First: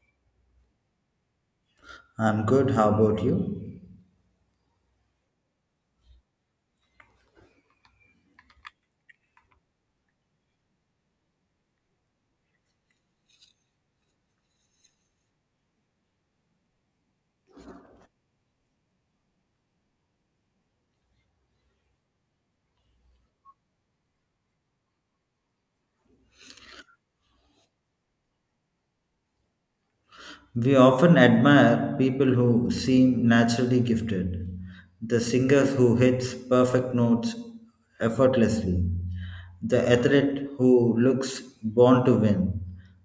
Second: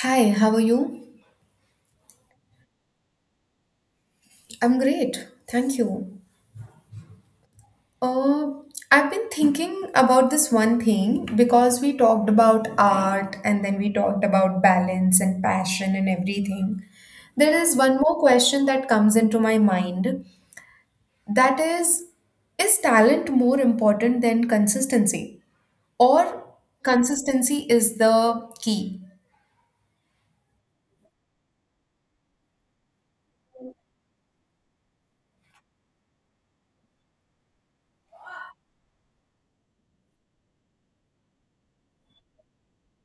Hi, how are you? I'm good. How about you? I'm great. Thank you. Uh, I've been thinking about this one thing because we talked about art and then we talked about balance and passion and everything. There is one more question that comes into my mind that is talent more important than consistency? Or consistency is the key? We often admire people who seem naturally gifted, the singers who hits perfect notes effortlessly, the athlete who looks born to win,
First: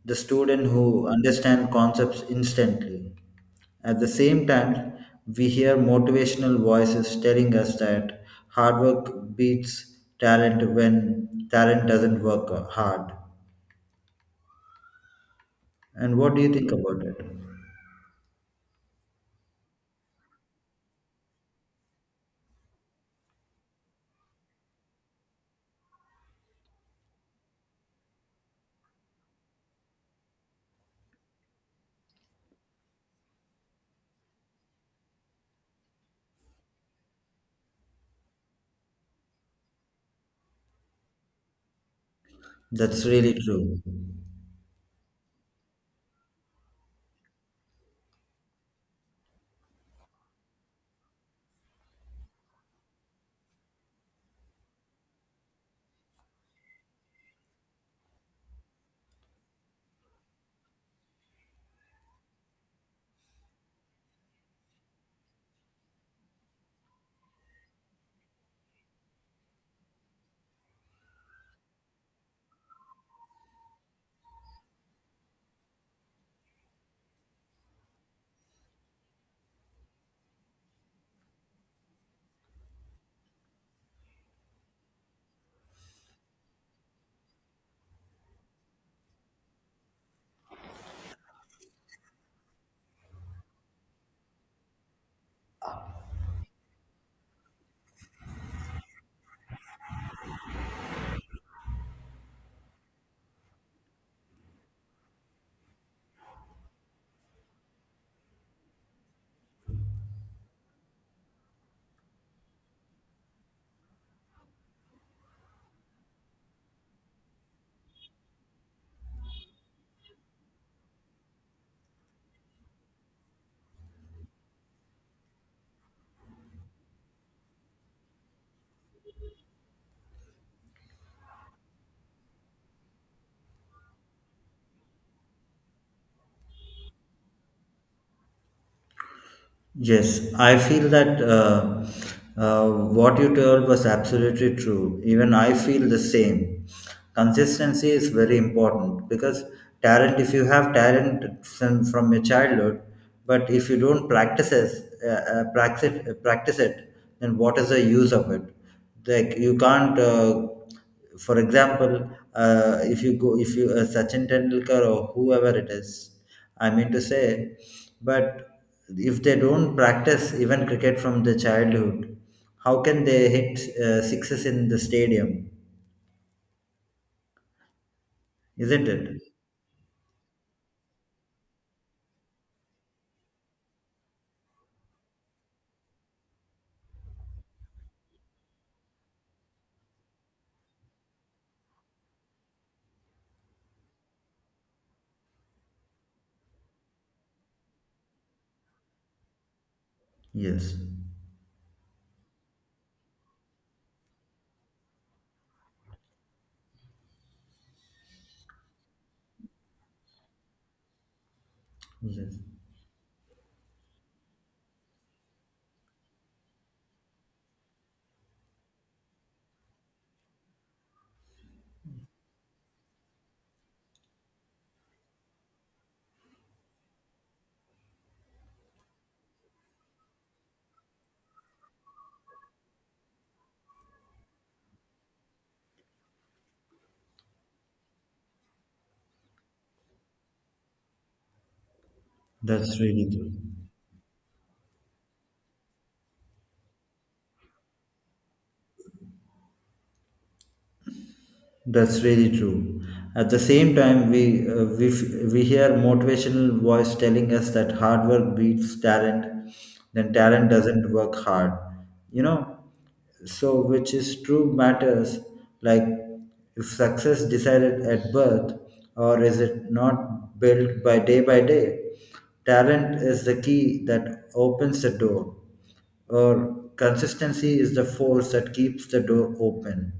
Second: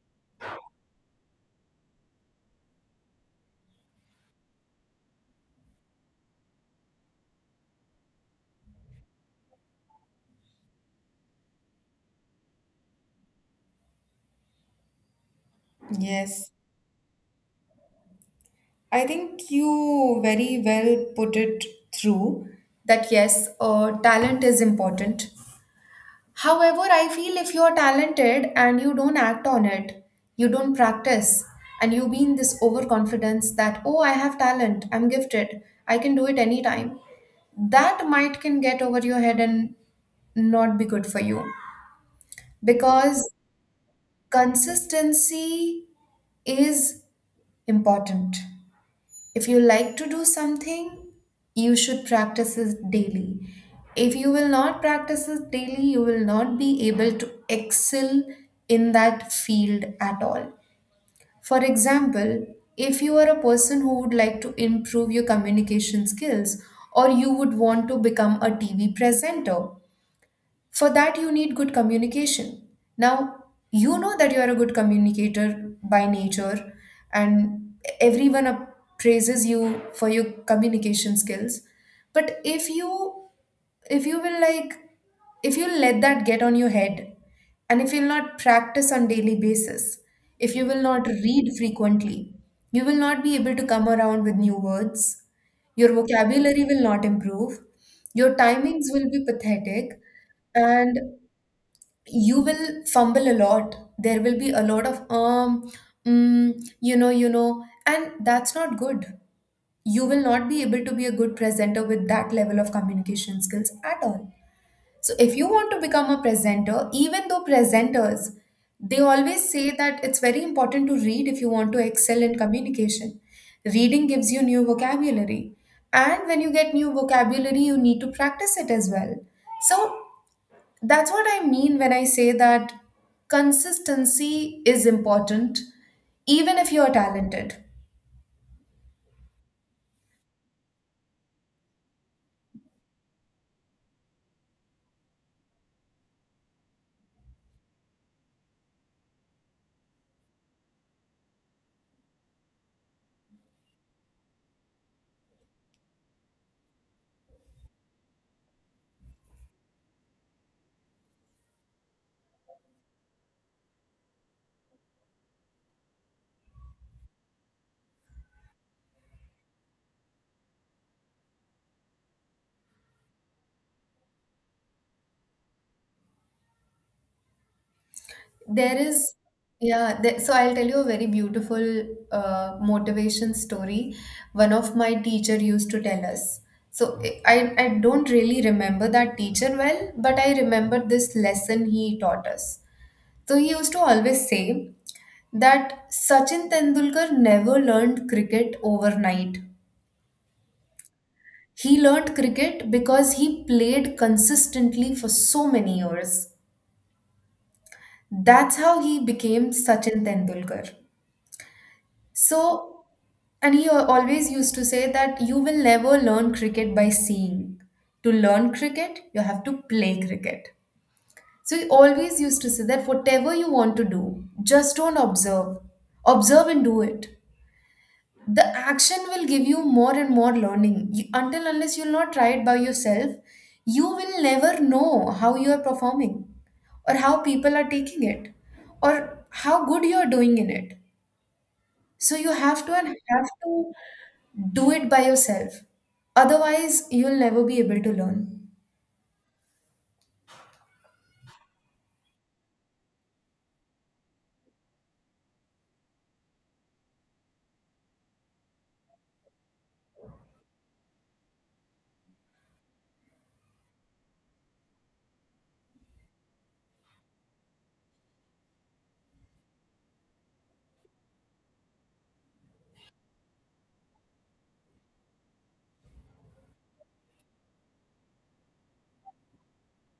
the student who understands concepts instantly. At the same time, we hear motivational voices telling us that hard work beats talent when talent doesn't work hard. And what do Yes. you think about it? I think you very well put it through that yes, talent is important. However, I feel if you're talented and you don't act on it, you don't practice, and you be in this overconfidence that, oh, I have talent, I'm gifted, I can do it anytime, that might can get over your head and not be good for you That's because really true. consistency is important. If you like to do something, you should practice it daily. If you will not practice it daily, you will not be able to excel in that field at all. For example, if you are a person who would like to improve your communication skills, or you would want to become a TV presenter, for that, you need good communication. Now, you know that you are a good communicator by nature, and everyone appraises you for your communication skills. But if you will like if you let that get on your head, and if you'll not practice on daily basis, if you will not read frequently, you will not be able to come around with new words, your vocabulary will not improve, your timings will be pathetic, and you will fumble a lot. There will be a lot of mm, and that's not good. You will not be able to be a good presenter with that level of communication skills at all. So if you want to become a presenter, even though presenters, they always say that it's very important to read if you want to excel in communication. Reading gives you new vocabulary. And when you get new vocabulary, you need to practice it as well. So that's what I mean when I say that consistency is important, even if you're talented. Yes, I feel that what you told was absolutely true. Even I feel the same. Consistency is very important because talent, if you have talent from your childhood, but if you don't practice it, practice it, then what is the use of it? Like you can't for example, if you go, if you Sachin Tendulkar or whoever it is, I mean to say, but if they don't practice even cricket from the childhood, how can they hit sixes in the stadium? There Isn't is, it? yeah, there, so I'll tell you a very beautiful motivation story one of my teacher used to tell us. So I don't really remember that teacher well, but I remember this lesson he taught us. So he used to always say that Sachin Tendulkar never learned cricket overnight. Yes. He learned cricket because he played consistently for so many years. That's how he became Sachin Tendulkar. Yes. So, and he always used to say that you will never learn cricket by seeing. To learn cricket, you have to play cricket. So, he always used to say that whatever you want to do, just don't observe. Observe and do it. The action will give you more and more learning you, until unless you'll not try it by yourself, you will never know how you are performing, or how people are taking it, or how good you are doing in it. So you have to That's and really have true. to do it by yourself, otherwise you'll never be able to learn. That's really true. At the same time, we hear motivational voice telling us that hard work beats talent, then talent doesn't work hard. You know, so which is true matters. Like if success decided at birth, or is it not built by day by day? Talent is the key that opens the door, or consistency is the force that keeps the door open.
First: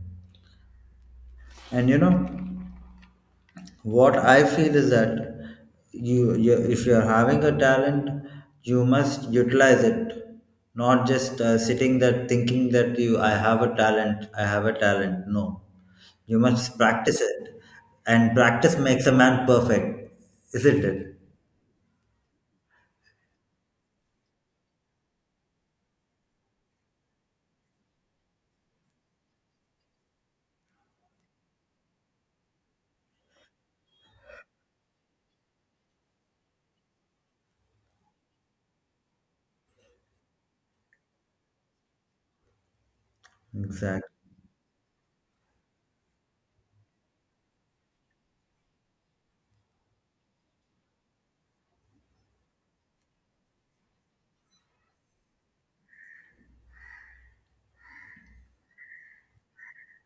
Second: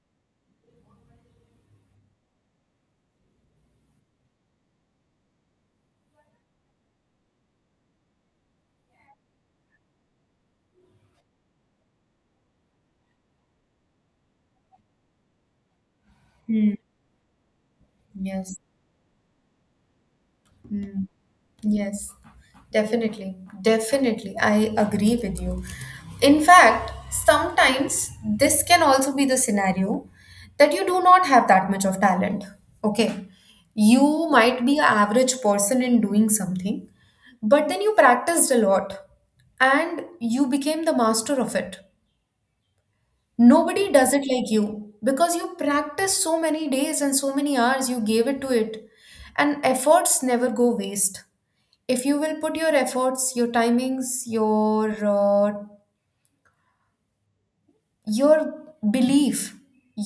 And you know what I feel is that you if you are having a talent, you must utilize it, not just sitting there thinking that you I have a talent, I have a talent. No, you Hmm. must practice it, and Yes. practice makes a man perfect, isn't it? Mm, yes, definitely. Definitely. I agree with you. In fact, sometimes this can also be the scenario that you do not have that much of talent. Okay. You might be an average person in doing something, but then you practiced a lot and you became the master of it. Nobody Exactly. does it like you because you practiced so many days and so many hours, you gave it to it, and efforts never go waste. If you will put your efforts, your timings, your belief,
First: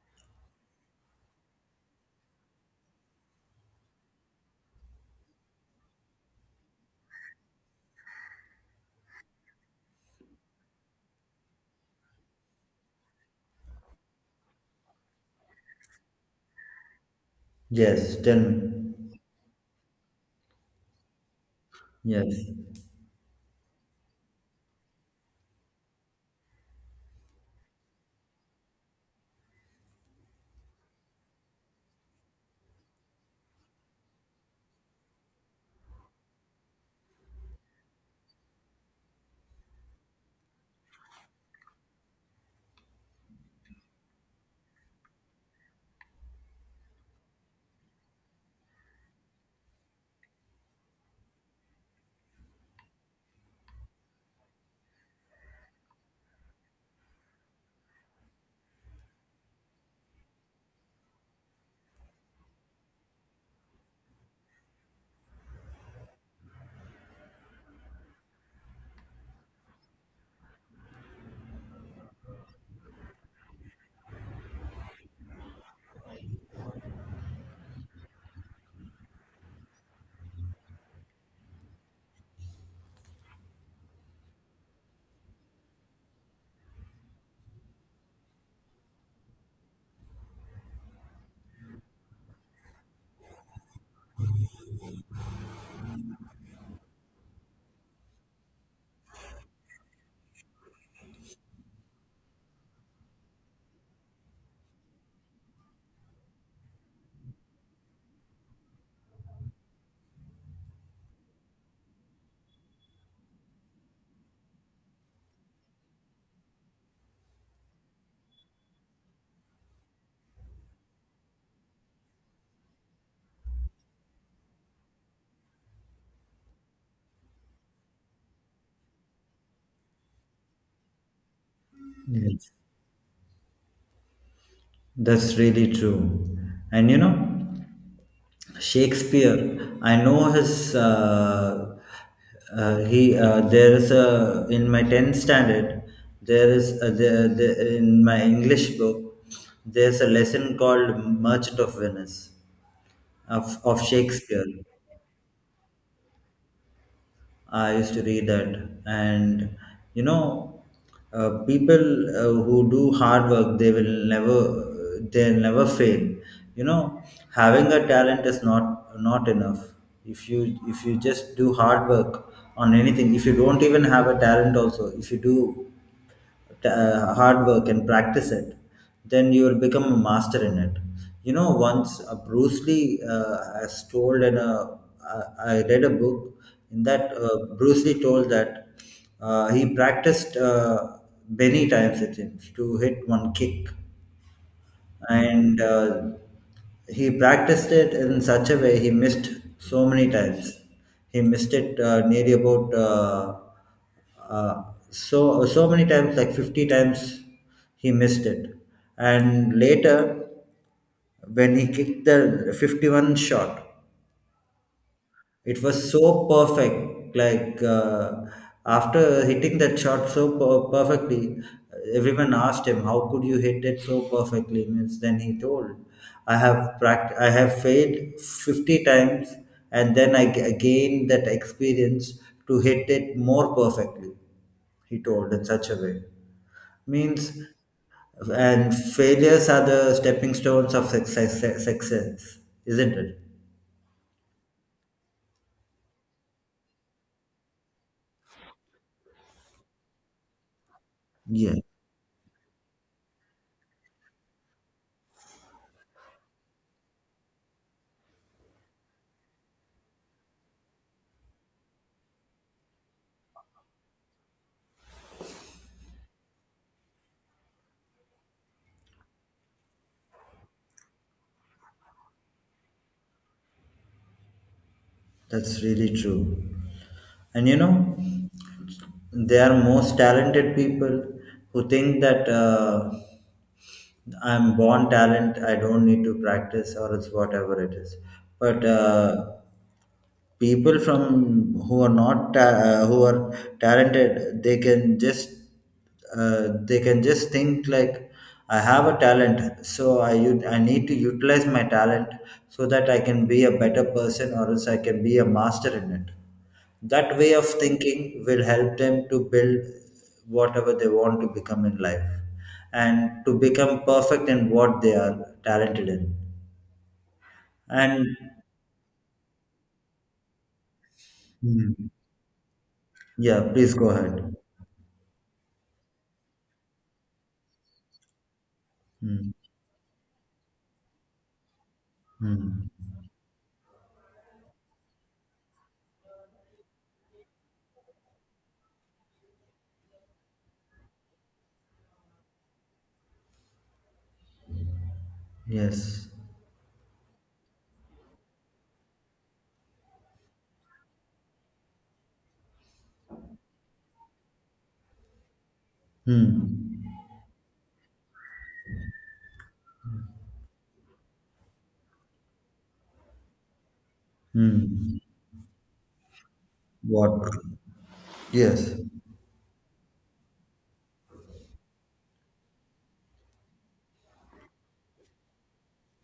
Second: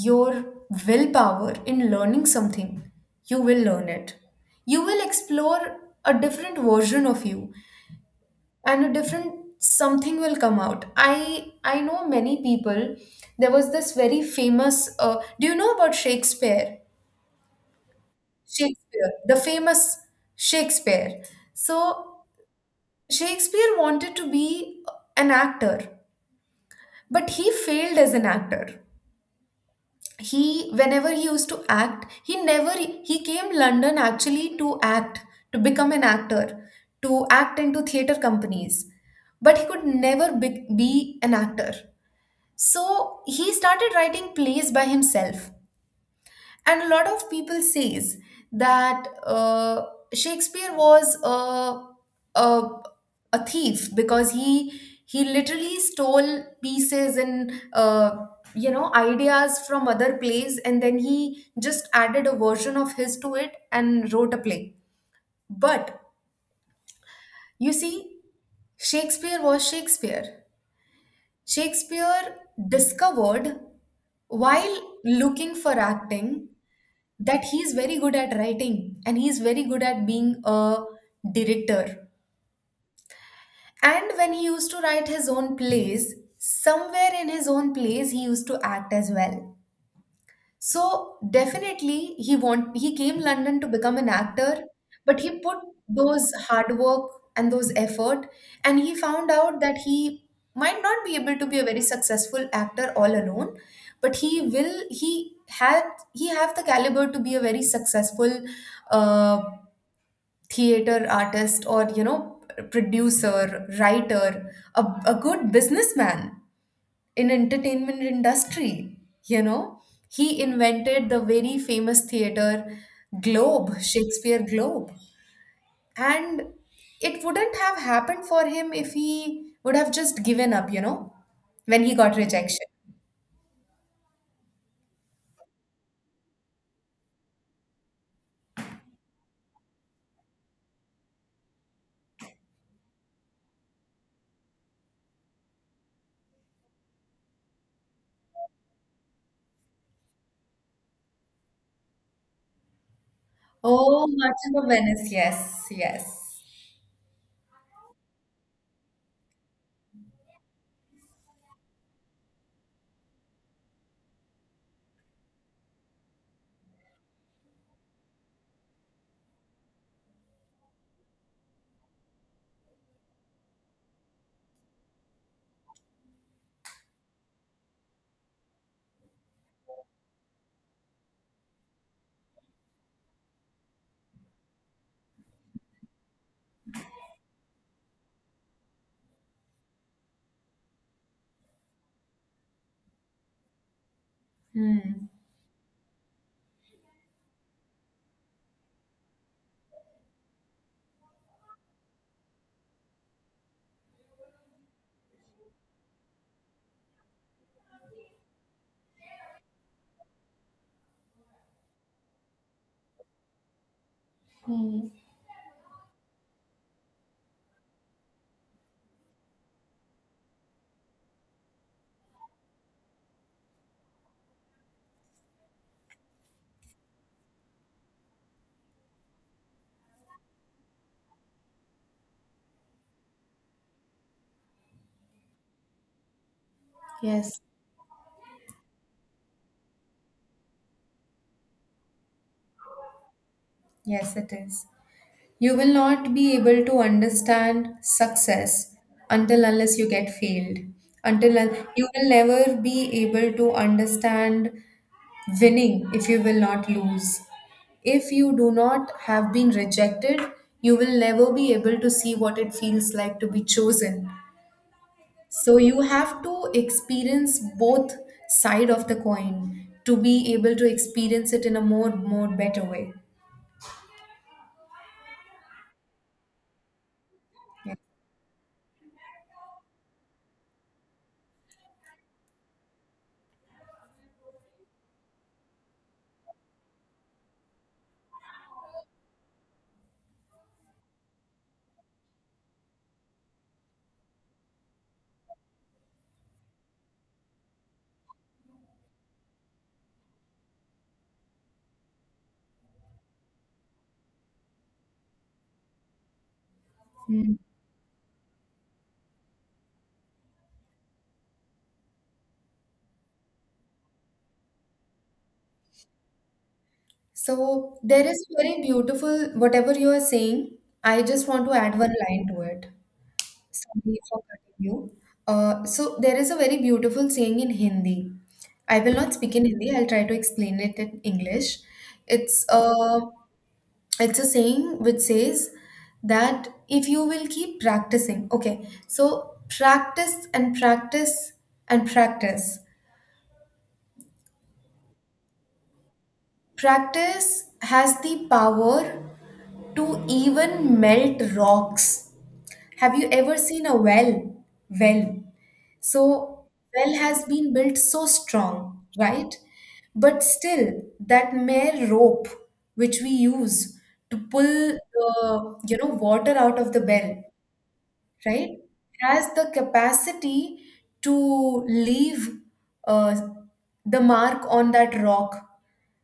your willpower in learning something, you will learn it, you will explore a different version of you, and a different something will come out. I know many people. There was this very famous do you know about Shakespeare? Yes, tell me. Shakespeare the famous Shakespeare. So Yes. Shakespeare wanted to be an actor, but he failed as an actor. He whenever he used to act he never, he came London actually to act, to become an actor, to act into theater companies, but he could never be an actor. So he started writing plays by himself, and a lot of people says that Shakespeare was a a thief because he literally stole pieces and, you know, ideas from other plays, and then he just added a version of his to it and wrote a play. But you see, Shakespeare was Shakespeare. Shakespeare discovered while looking for acting that he is very good at writing and he is very good at being a director. And when he used to write his own plays, somewhere in his own plays, he used to act as well. So definitely he want he came London to become an actor, but he put those hard work and those effort, and he found out that he might not be able to be a very successful actor all alone, but he will he had he have the caliber to be a very successful uh, theater artist, or you know, producer, writer, a good businessman in entertainment industry. You know, he invented the very famous theater, globe, Shakespeare Globe, and it wouldn't have happened for him if he would have just given up, you know, when he got Yes. rejection. That's really true. And you know, Shakespeare, I know his. He There is a in my 10th standard. There is there, in my English book. There's a lesson called Merchant of Venice of Oh, Shakespeare. Merchant of Venice, yes. Yes. I used to read that, and you know, people who do hard work, they'll never fail. You know, having a talent is not enough. If you just do hard work on anything, if you don't even have a talent, also if you do hard work and practice it, then you will become a master in it. You know, once Bruce Lee has told in a, I read a book in that Bruce Lee told that he practiced many times it seems to hit one kick, Hmm. and he practiced it in such a way he missed so many times. He missed it nearly about uh, so many times, like 50 times, he missed it. And later, when he kicked the 51 shot, Hmm. it was so perfect. Like, after hitting that shot perfectly, everyone asked him, "How could you hit it so perfectly?" Means then he told, I have failed 50 times, and then I gained that experience to hit it more perfectly." He told in such a way means, Yes. and failures are the stepping stones of success. Success, isn't it? Yes, it is. You will not be able to understand success until unless you get failed. Yeah. You will never be able to understand winning if you will not lose. If you do not have been rejected, you will never be able to see what it feels like to be chosen. So you have to experience both side of the coin to be able to experience it in a more better way. That's really true. And you know, there are most talented people who think that I'm born talent, I don't need to practice or it's whatever it is. But people from who are not ta- who are talented, they can just think like I have a talent, so I need to utilize my talent so that I can be a better person or else I can be a master in it. That way Yeah. of thinking will help them to build whatever they want to become in life and to become perfect in what they are talented in. So And. there is very beautiful, whatever you are saying, I just want to Hmm. add one line to it. Yeah, please go Sorry for ahead. cutting you. So there is a very beautiful saying in Hindi. I will not Hmm. speak in Hindi, I'll try to explain it in English. It's Hmm. a, it's a saying which says that if you will keep practicing, okay, so practice and practice and practice. Yes. Practice has the power to even melt rocks. Have you ever seen a well? Well. So, Hmm. well has been built so strong, right? But still, that mere rope which we use to pull Hmm. the, you know, water out of the well, What? right? Yes. It has the capacity to leave uh, the mark on that rock,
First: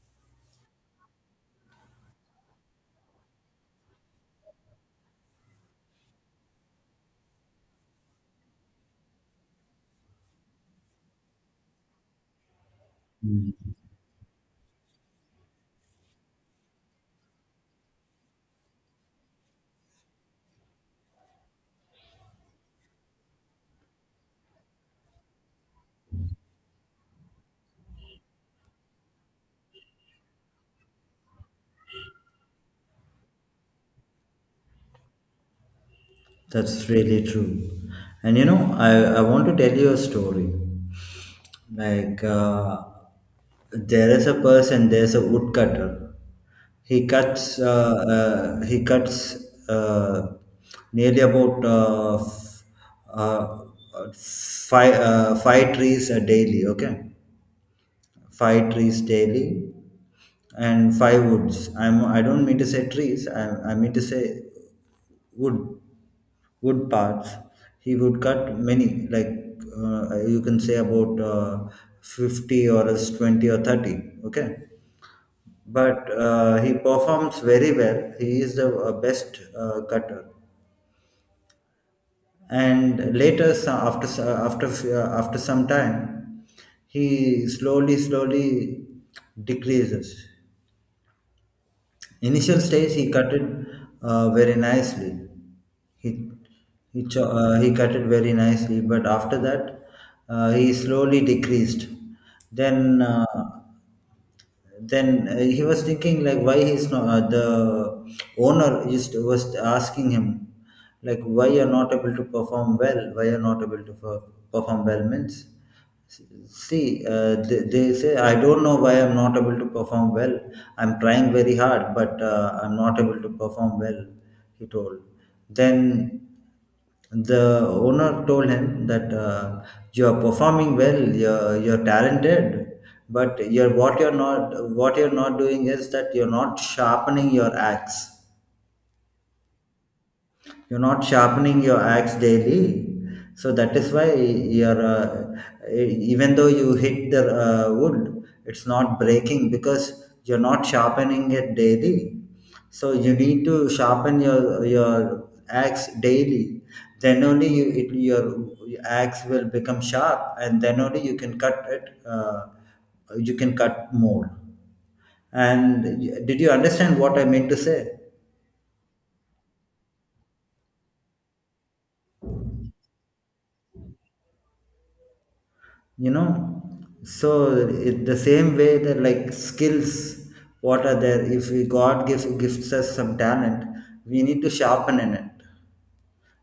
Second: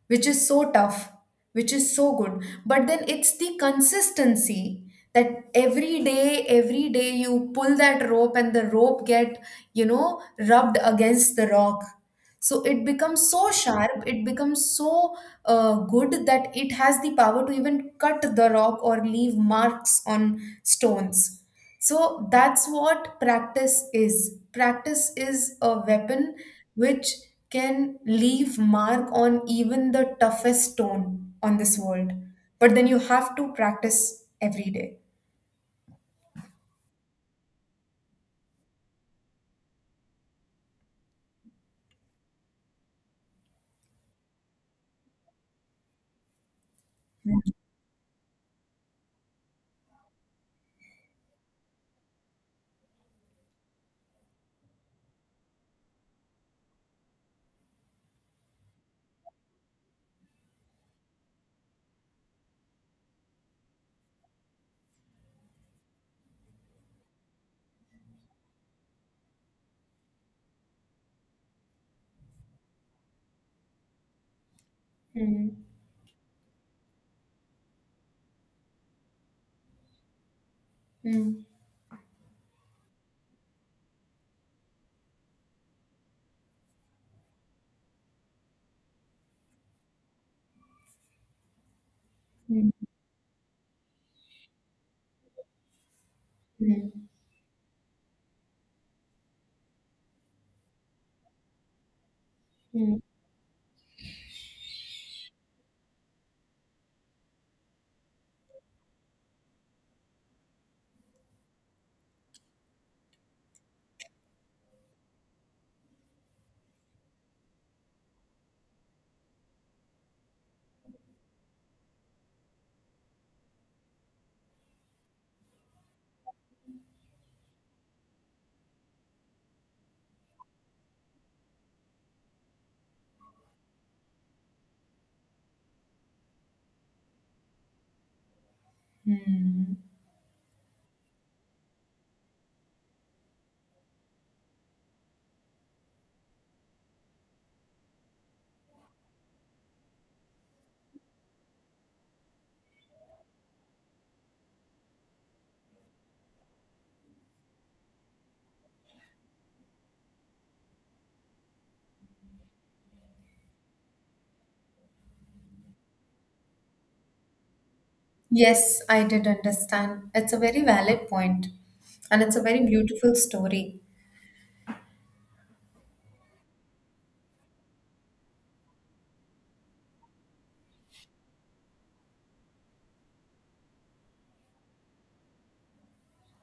which is so tough, which is so good. But then it's the consistency that every day you pull that rope and the rope get, you know, rubbed against the rock. So it becomes Hmm. so sharp, it becomes so good that it has the power to even cut the rock or leave marks on stones. So that's what practice is. Practice is a weapon which can leave mark on even the toughest stone on this world. But then you have to practice every day. That's really true. And you know, I want to tell you a story. Like, there is a person, there's a woodcutter. He cuts uh, nearly about uh, five trees a daily, okay? Five trees daily and five woods. I don't mean to say trees, I mean to say wood wood parts. He would cut many, like you can say about 50 or else 20 or 30. Okay. Hmm. But he performs very well. He is the best cutter. Hmm. And later, after some time, he slowly, slowly decreases. Initial Hmm. stage, he cut it very nicely. He Hmm. He cut it very nicely, but after that, he slowly decreased. Hmm. Then uh, then he was thinking like why he's not the owner just was asking him like why you're not able to perform well, why you're not able to perform well means. See, they say, I don't know why I'm not able to perform well. I'm trying very hard, but I'm not able to perform well, he told. Then the owner told him that you're performing well, you're talented, but you're, what you're not doing is that you're not sharpening your axe. Hmm. You're not sharpening your axe daily, so that is why you're. Even though you hit the wood, it's not breaking because you're not sharpening it daily. So you need to sharpen your axe daily. Then only your axe will become sharp, and then only you can cut it. You can cut more. And did you understand what I meant to say? Yes, I did understand. It's a very valid point, and it's a very beautiful story. You know, so it, the same way that like skills what are there if we god gives gifts us some talent, we need to sharpen in it.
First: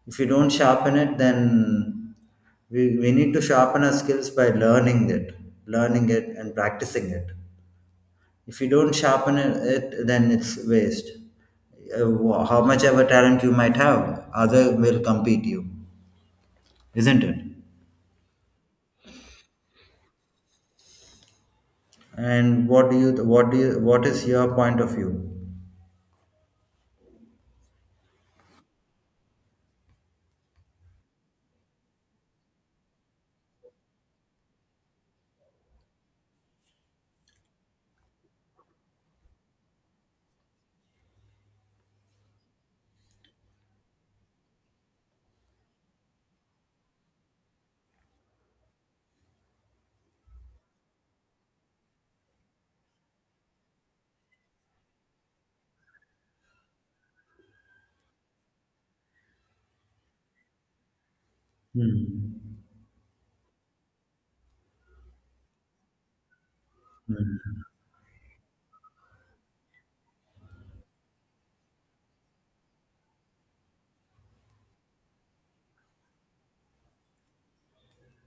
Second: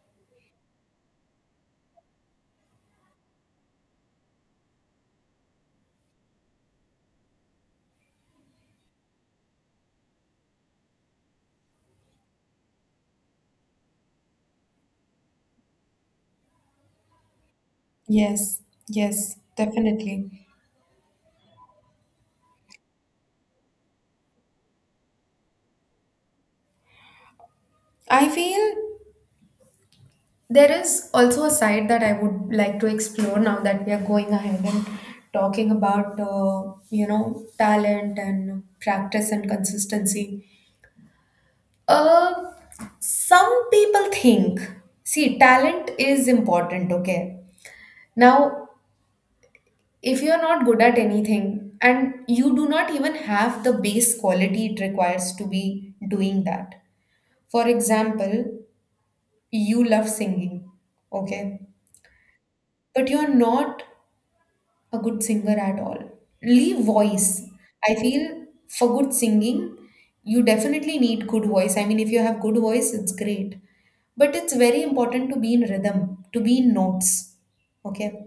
If we don't sharpen it, then we need to sharpen our skills by learning it, learning it and practicing it. If you don't sharpen it, then it's waste. How much ever talent you might have, other will compete you, isn't it? Yes, yes, definitely. And what is your point of view? I feel there is also a side that I would like to explore now that we are going ahead and talking about you know, talent and practice and consistency. Uh, some people think, see, talent is important, okay? Now, if you're not good at anything and you do not even have the base quality it requires to be doing that. For example, you love singing, okay? Hmm. But you're not a good singer at all. Leave voice. Mm. I feel for good singing, you definitely need good voice. I mean, if you have good voice, it's great. But it's very important to be in rhythm, to be in notes. Okay.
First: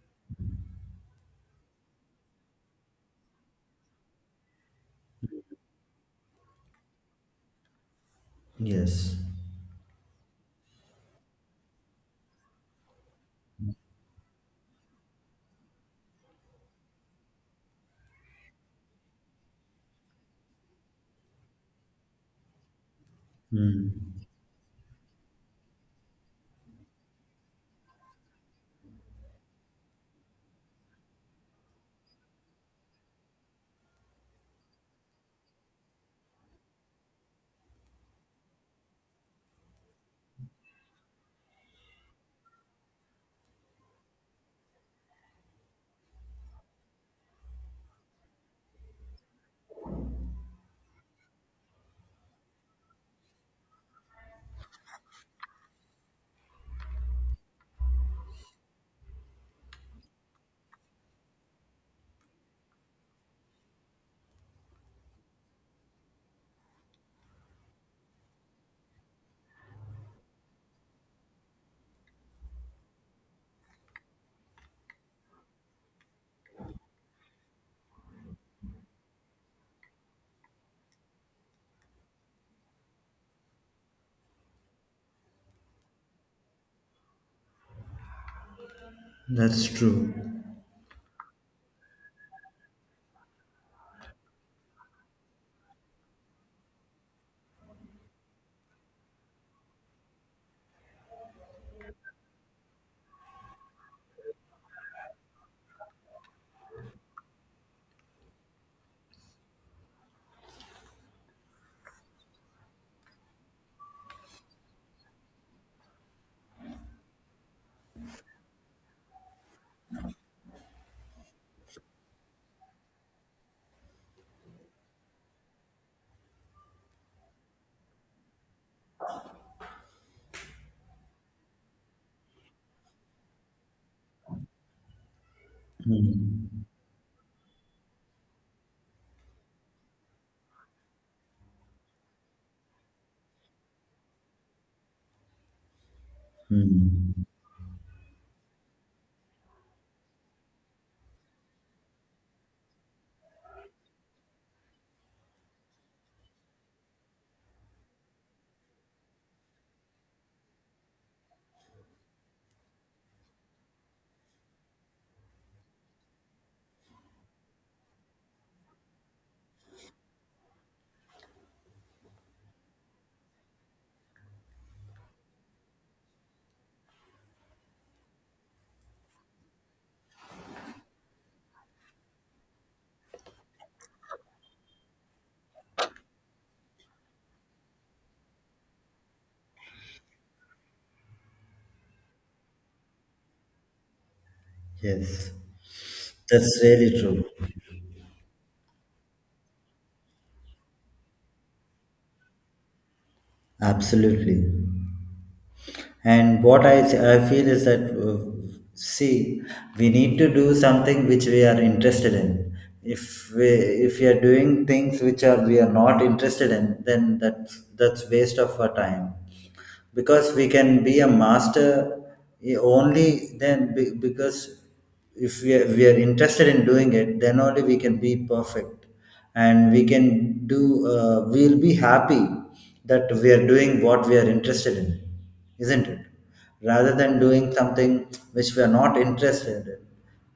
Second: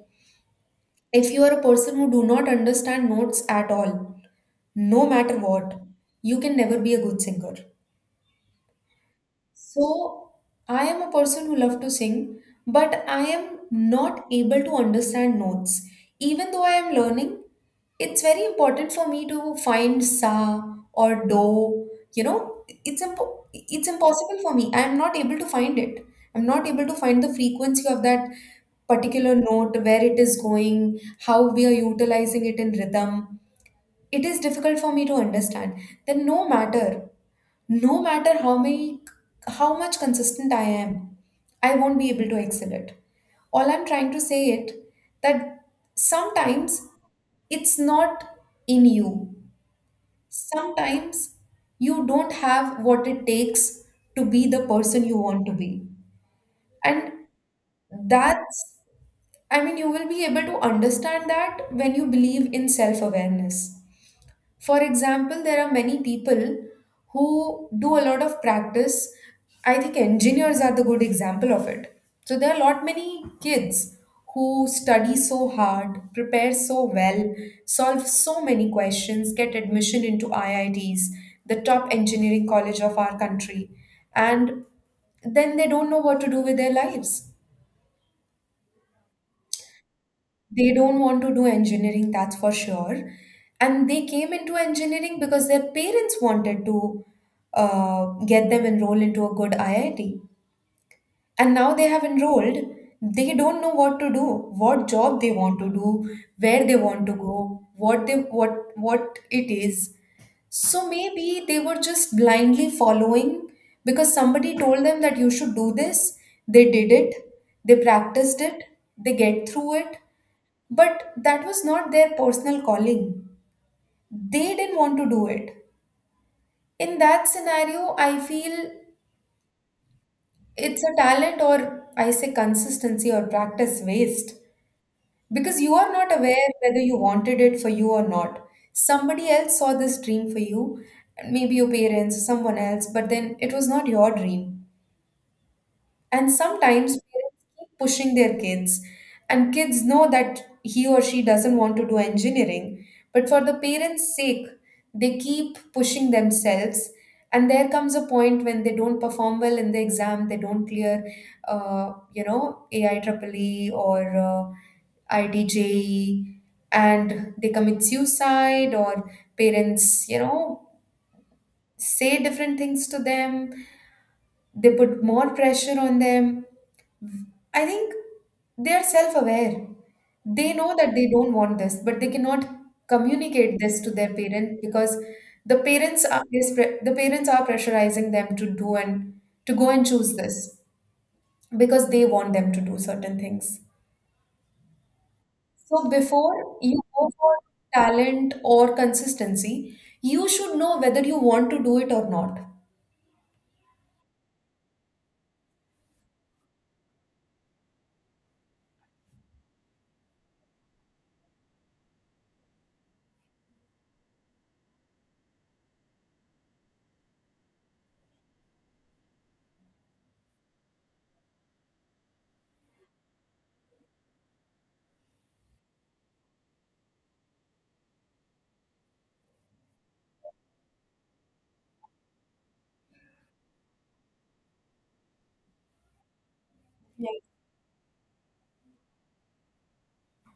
If you are a person who do not understand notes at all, no matter what, you can never be a good singer. Yes. So I am a person who love to sing, but I am not able to understand notes. Even though I am learning, it's very important for me to find sa or do. You know, it's Mm, impossible for me. I am not able to find it. I'm not able to find the frequency of that particular note, where it is going, how we are utilizing it in rhythm. It is difficult for me to understand. Then no matter, no matter how many how much consistent I am, I won't be able to excel it. All I'm trying to say it that sometimes it's not in you, sometimes you don't have what it takes to be the person you want to be, and that's, I mean, you will be able to understand that when you believe in self awareness. For example, there are many people who do a lot of practice. I think engineers are the good example of it. So there are a lot many kids who study so hard, prepare so well, solve so many questions, get admission into IITs, the top engineering college of our country, and then they don't know what to do with their lives. that's true. They don't want to do engineering, that's for sure. And they came into engineering because their parents wanted to get them enrolled into a good IIT. And now they have enrolled. They don't know what to do, what job they want to do, where they want to go, what they what it is. So maybe they were just blindly following because somebody told them that you should do this. They did it. They practiced it. They get through it, but that was not their personal calling. They didn't want to do it. In that scenario, I feel it's a talent, or I say consistency or practice waste, because you are not aware Mm. whether you wanted it for you or not. Somebody else saw this dream for you, maybe your parents, someone else, but then it was not your dream. And sometimes Mm. parents keep pushing their kids, and kids know that he or she doesn't want to do engineering, but for the parents' sake, they keep pushing themselves. And there comes a point when they don't perform well in the exam, they don't clear, AI AIEEE or IDJE, and they commit suicide, or parents, say different things to them, they put more pressure on them. I think they are self aware. They know that they don't want this, but they cannot communicate this to their parents because the parents are pressurizing them to do and to go and choose this because they want them to do certain things. Yes, So before that's you really go true. for talent or consistency, you should know whether you want to do it or not. Absolutely. And what I feel is that see, we need to do something which we are interested in. If we we are doing things which are we are not interested in, then that's waste of our time, because we can be a master, i- only because if we are interested in doing it, then only we can be perfect, and we can do, we'll be happy that we are doing what we are interested in, isn't it? Rather than doing something which we are not interested in.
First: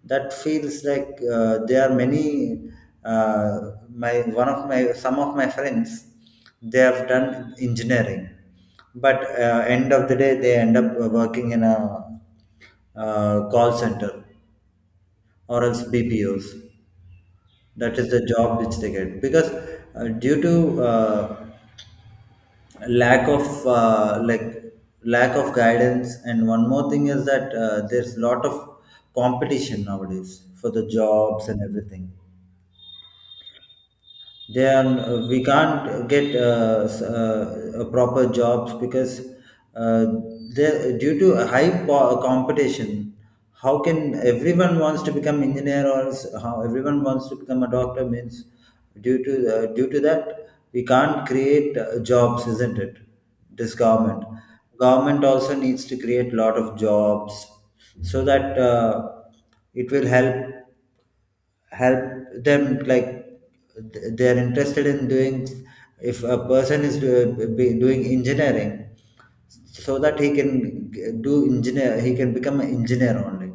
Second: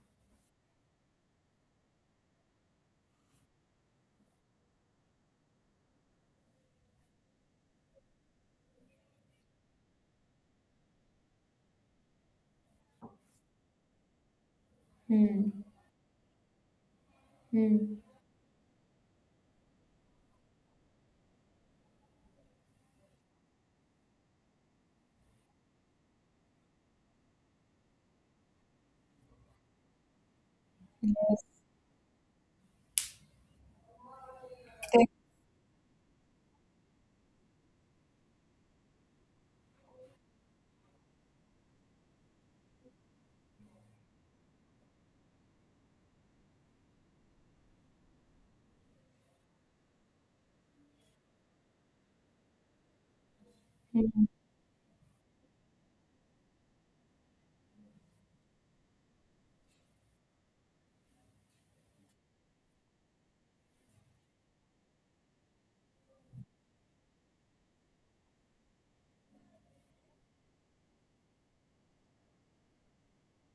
That feels like there are many. My one of my some of my friends, they have done engineering, but end of the day they end up working in a call center Hmm. or else BPOs. That Hmm. is the job which they get because due to lack of like lack of guidance, and one more thing is that there's a lot of competition nowadays for the Yes. jobs and everything. Then we can't get proper jobs because uh, there, due to a high competition, how can everyone wants to become engineer or how everyone wants to become a doctor means, due to due to that we can't create jobs, isn't it? This government Hmm. government also needs to create lot of jobs, so that it will help them, like they are interested in doing. If a person is be doing engineering, so that he can g- do engineer he can become an engineer only,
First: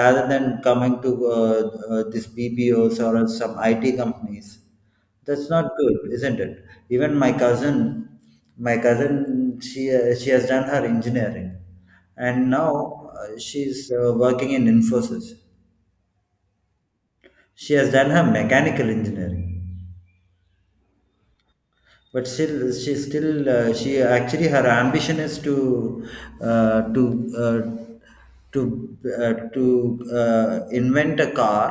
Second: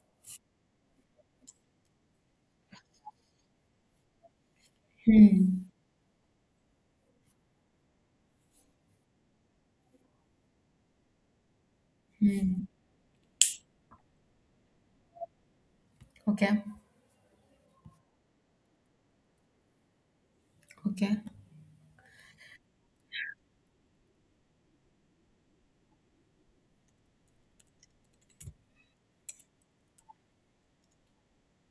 rather than coming to this BPOs or some IT companies. That's Hmm. not good, isn't it? Even my cousin, she has done her engineering, and Hmm. now she's working in Infosys. Okay. She has done her mechanical engineering, Okay. but still she actually her ambition is to uh, to uh, invent a car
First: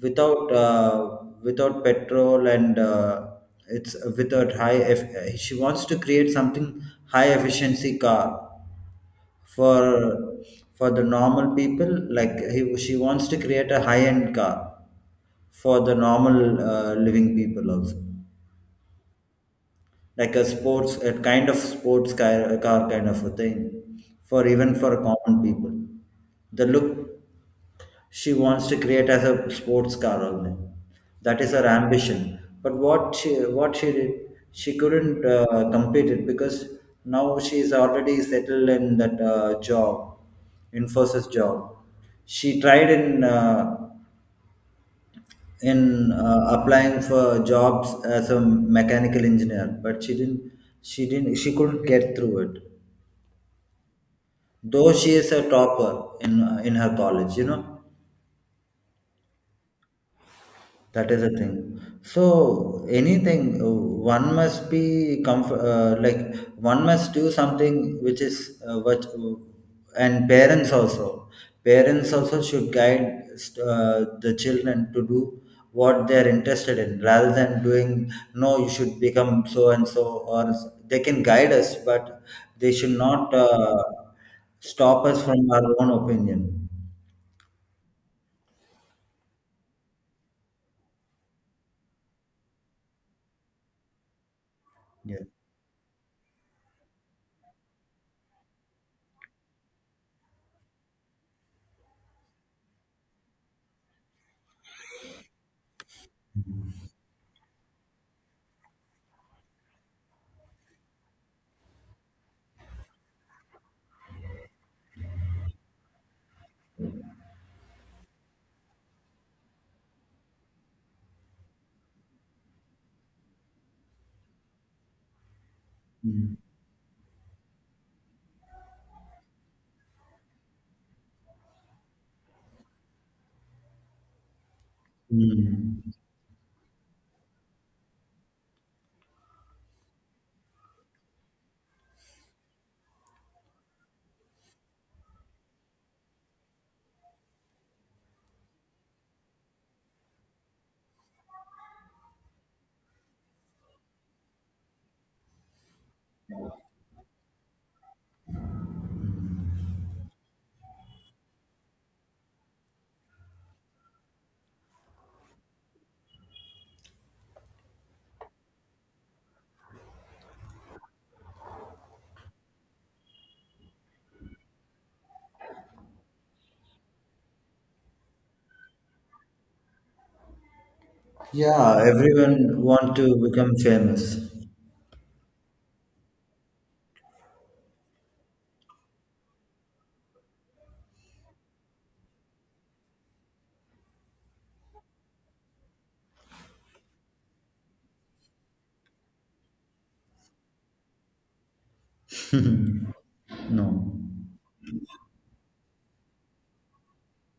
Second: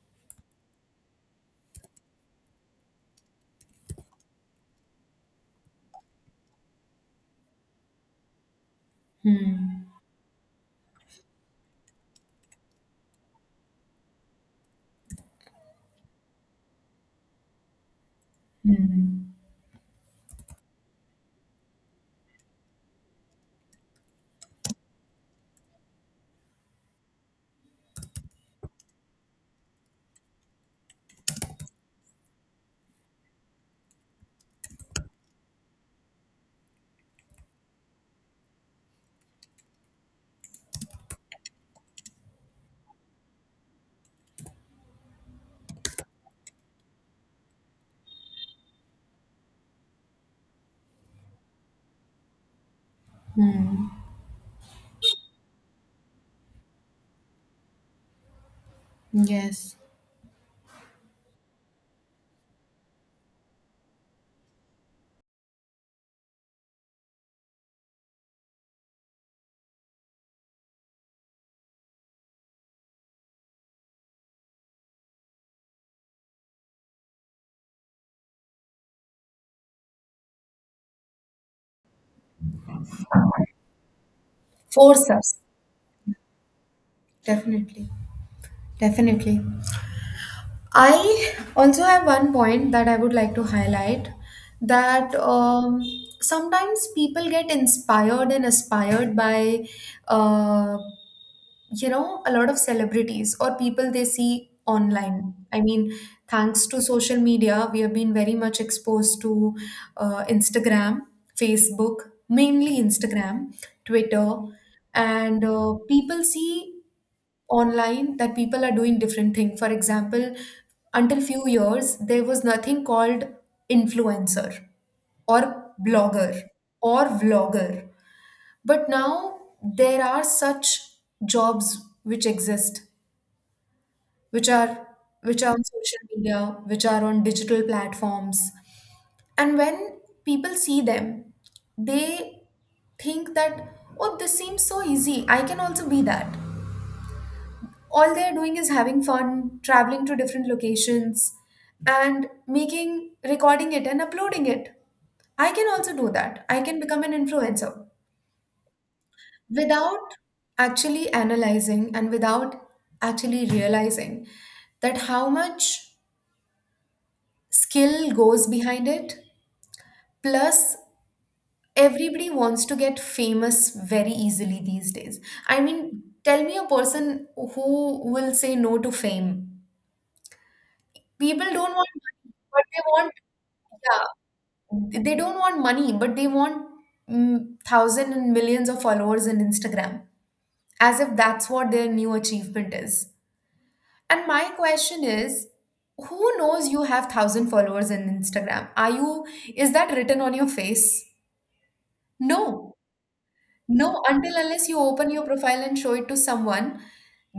without without petrol, and it's without high. She wants to create something high efficiency car Hmm. for the normal people. Like she wants to create a high end car for the normal living people also. Hmm. Like a kind of sports car, car kind of a thing, for even for common people, the look she wants to create as a sports car only. That is her ambition, but what she did, she couldn't complete it, because now she is already settled in that job, Infosys job. She tried in applying for jobs as a mechanical engineer, but she couldn't get through it, Hmm. though she is a topper in her college. Yes. That is the thing. So anything one must be comfort like one must do something which is what, and parents also should guide uh, the children to do what they are interested in, rather than doing no you should become so and so or they can guide us, but they should not stop Force us us. from our own opinion. Definitely. Definitely. I also have one point that I would like to highlight, that Yeah. Sometimes people get inspired and aspired by uh, you know, a lot of celebrities or people they see online. I mean, thanks to social media, we have been very much exposed to Instagram, Facebook, mainly Instagram, Twitter, and people see online that people are doing different thing. For example, until few years there was nothing called influencer or Mm. blogger or vlogger, but now there are such jobs which exist, which are which are on Mm. social media, which are on digital platforms. And when people see them, they think that, oh, this seems so easy. I can also be that. All they're doing is having fun, traveling to different locations, and making, recording it and uploading it. I can also do that. I can become an influencer, without actually analyzing and without actually realizing that how much skill goes behind it, plus everybody wants to get famous very easily these days. I mean, tell me a person who will say no to fame. People don't Yeah, want money, everyone but they want want, to become famous. yeah, they don't want money but they want, mm, thousand and millions of followers in Instagram, as if that's what their new achievement is. And my question is, who knows you have 1000 followers in Instagram? Are you, is that written on your face? No. No, No, until unless you open your profile and show it to someone,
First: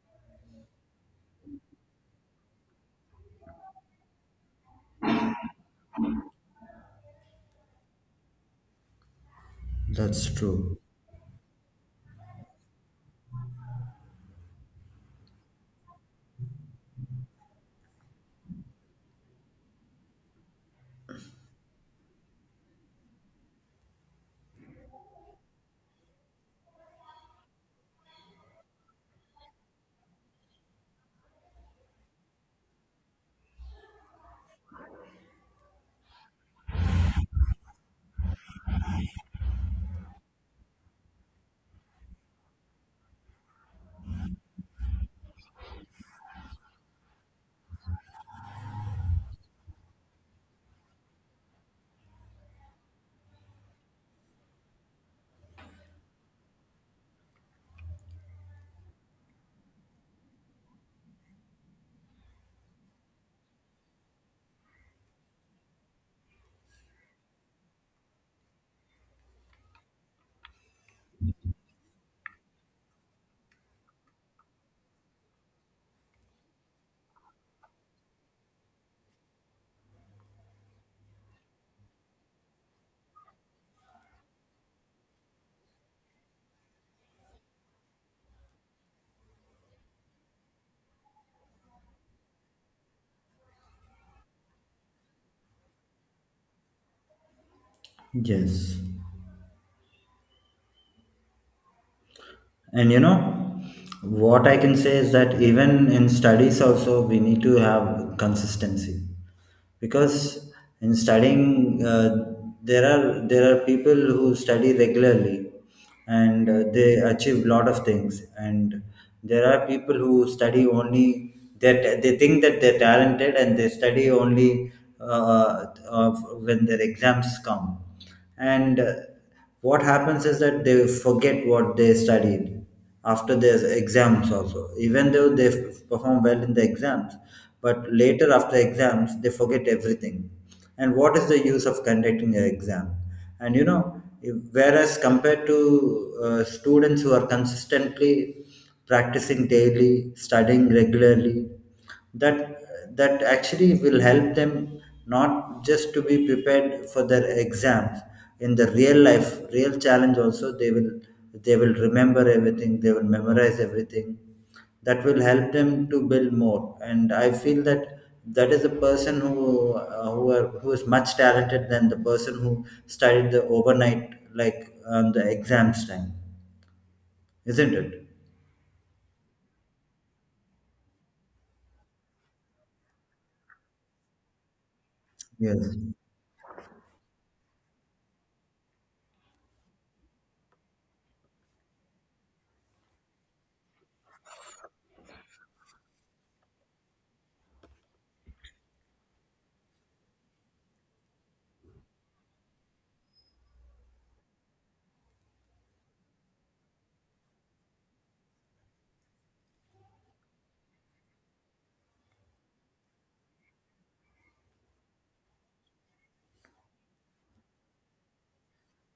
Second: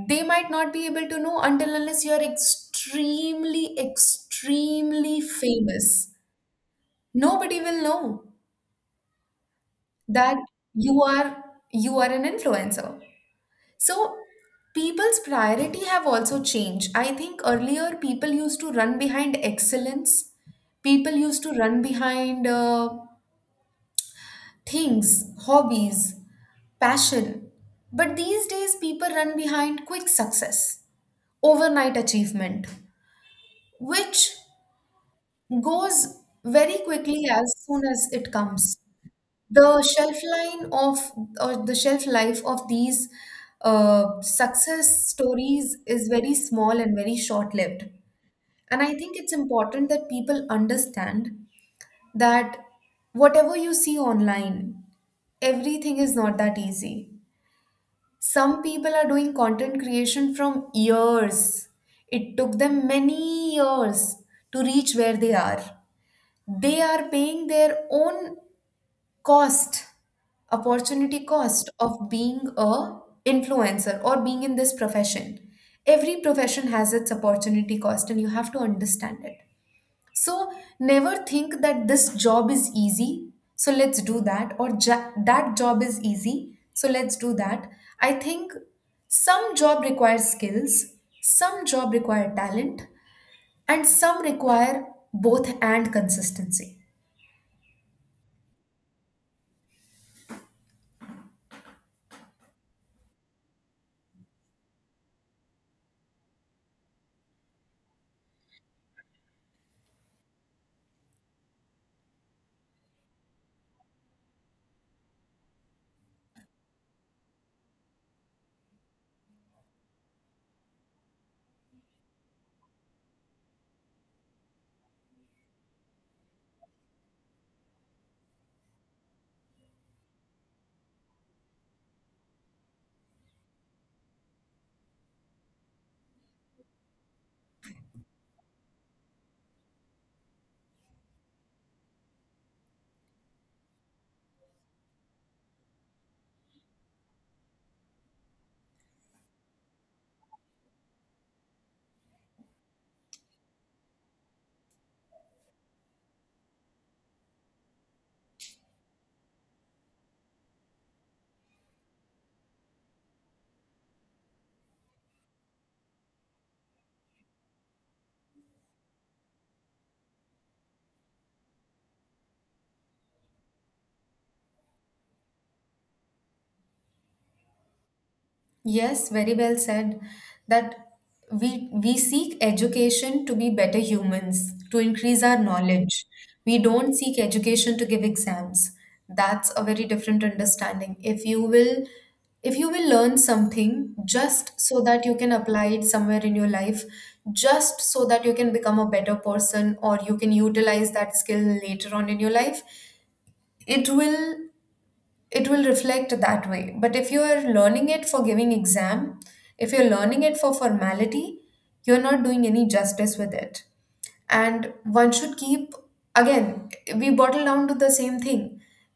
they might not be able to know until unless you're extremely, extremely famous. Nobody will know that's that true. you are, you are an influencer. So people's priority have also changed. I think earlier people used to run behind excellence. People used to run behind things, hobbies, passion. But these days people run behind quick success, overnight achievement, which goes very quickly as soon as it comes. The shelf line of, or the shelf life of these success stories is very small and very short lived, and I think it's important that people understand that whatever you see online, everything is not that easy. Some people are doing content creation from years. It took them many years to reach where they are. They are paying their own cost, opportunity cost of being a influencer or being in this profession. Every profession has its opportunity cost, and you have to understand it. So never think that this job is easy so let's do that, or that job is easy so let's do that. I think some job requires skills, some job require talent, and some require both and consistency. Yes. And you know what I can say is that even in studies also we need to have consistency, because in studying there are people who study regularly, and they achieve lot of things, and there are people who study only, that they think that they're talented, and they study only uh, uh, when their exams come. And what happens is that they forget what they studied after their exams also, even though they perform well in the exams, but later after exams they forget everything. And what is the use of conducting an exam? And you know, whereas compared to students who are consistently practicing daily, studying regularly, that actually will help them, not just to be prepared for their exams, in the real life real challenge also they will remember everything, they will memorize everything. That will help them to build more, and I feel that that is a person who who is much talented than the person who studied the overnight, like on the exams time, isn't it? Yes, very well said. That we seek education to be better humans, to increase our Yes. knowledge. We don't seek education to give exams. That's a very different understanding. If you will learn something just so that you can apply it somewhere in your life, just so that you can become a better person or you can utilize that skill later on in your life, it will it will reflect that way. But if you are learning it for giving exam, if you're learning it for formality, you're not doing any justice with it. And one should keep, again, we bottle down to the same thing,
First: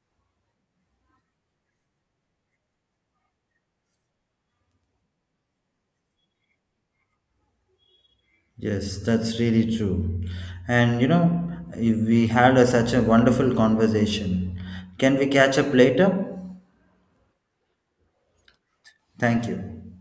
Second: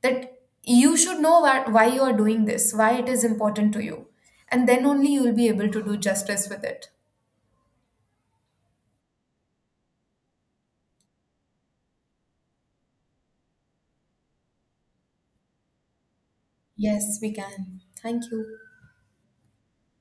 that you should know why you are doing this, why it is important to you, and then only you will be able to do justice with it. Yes, that's really true. And you know, we had such a wonderful conversation. Can we catch up later? Yes, we can. Thank you. Thank you.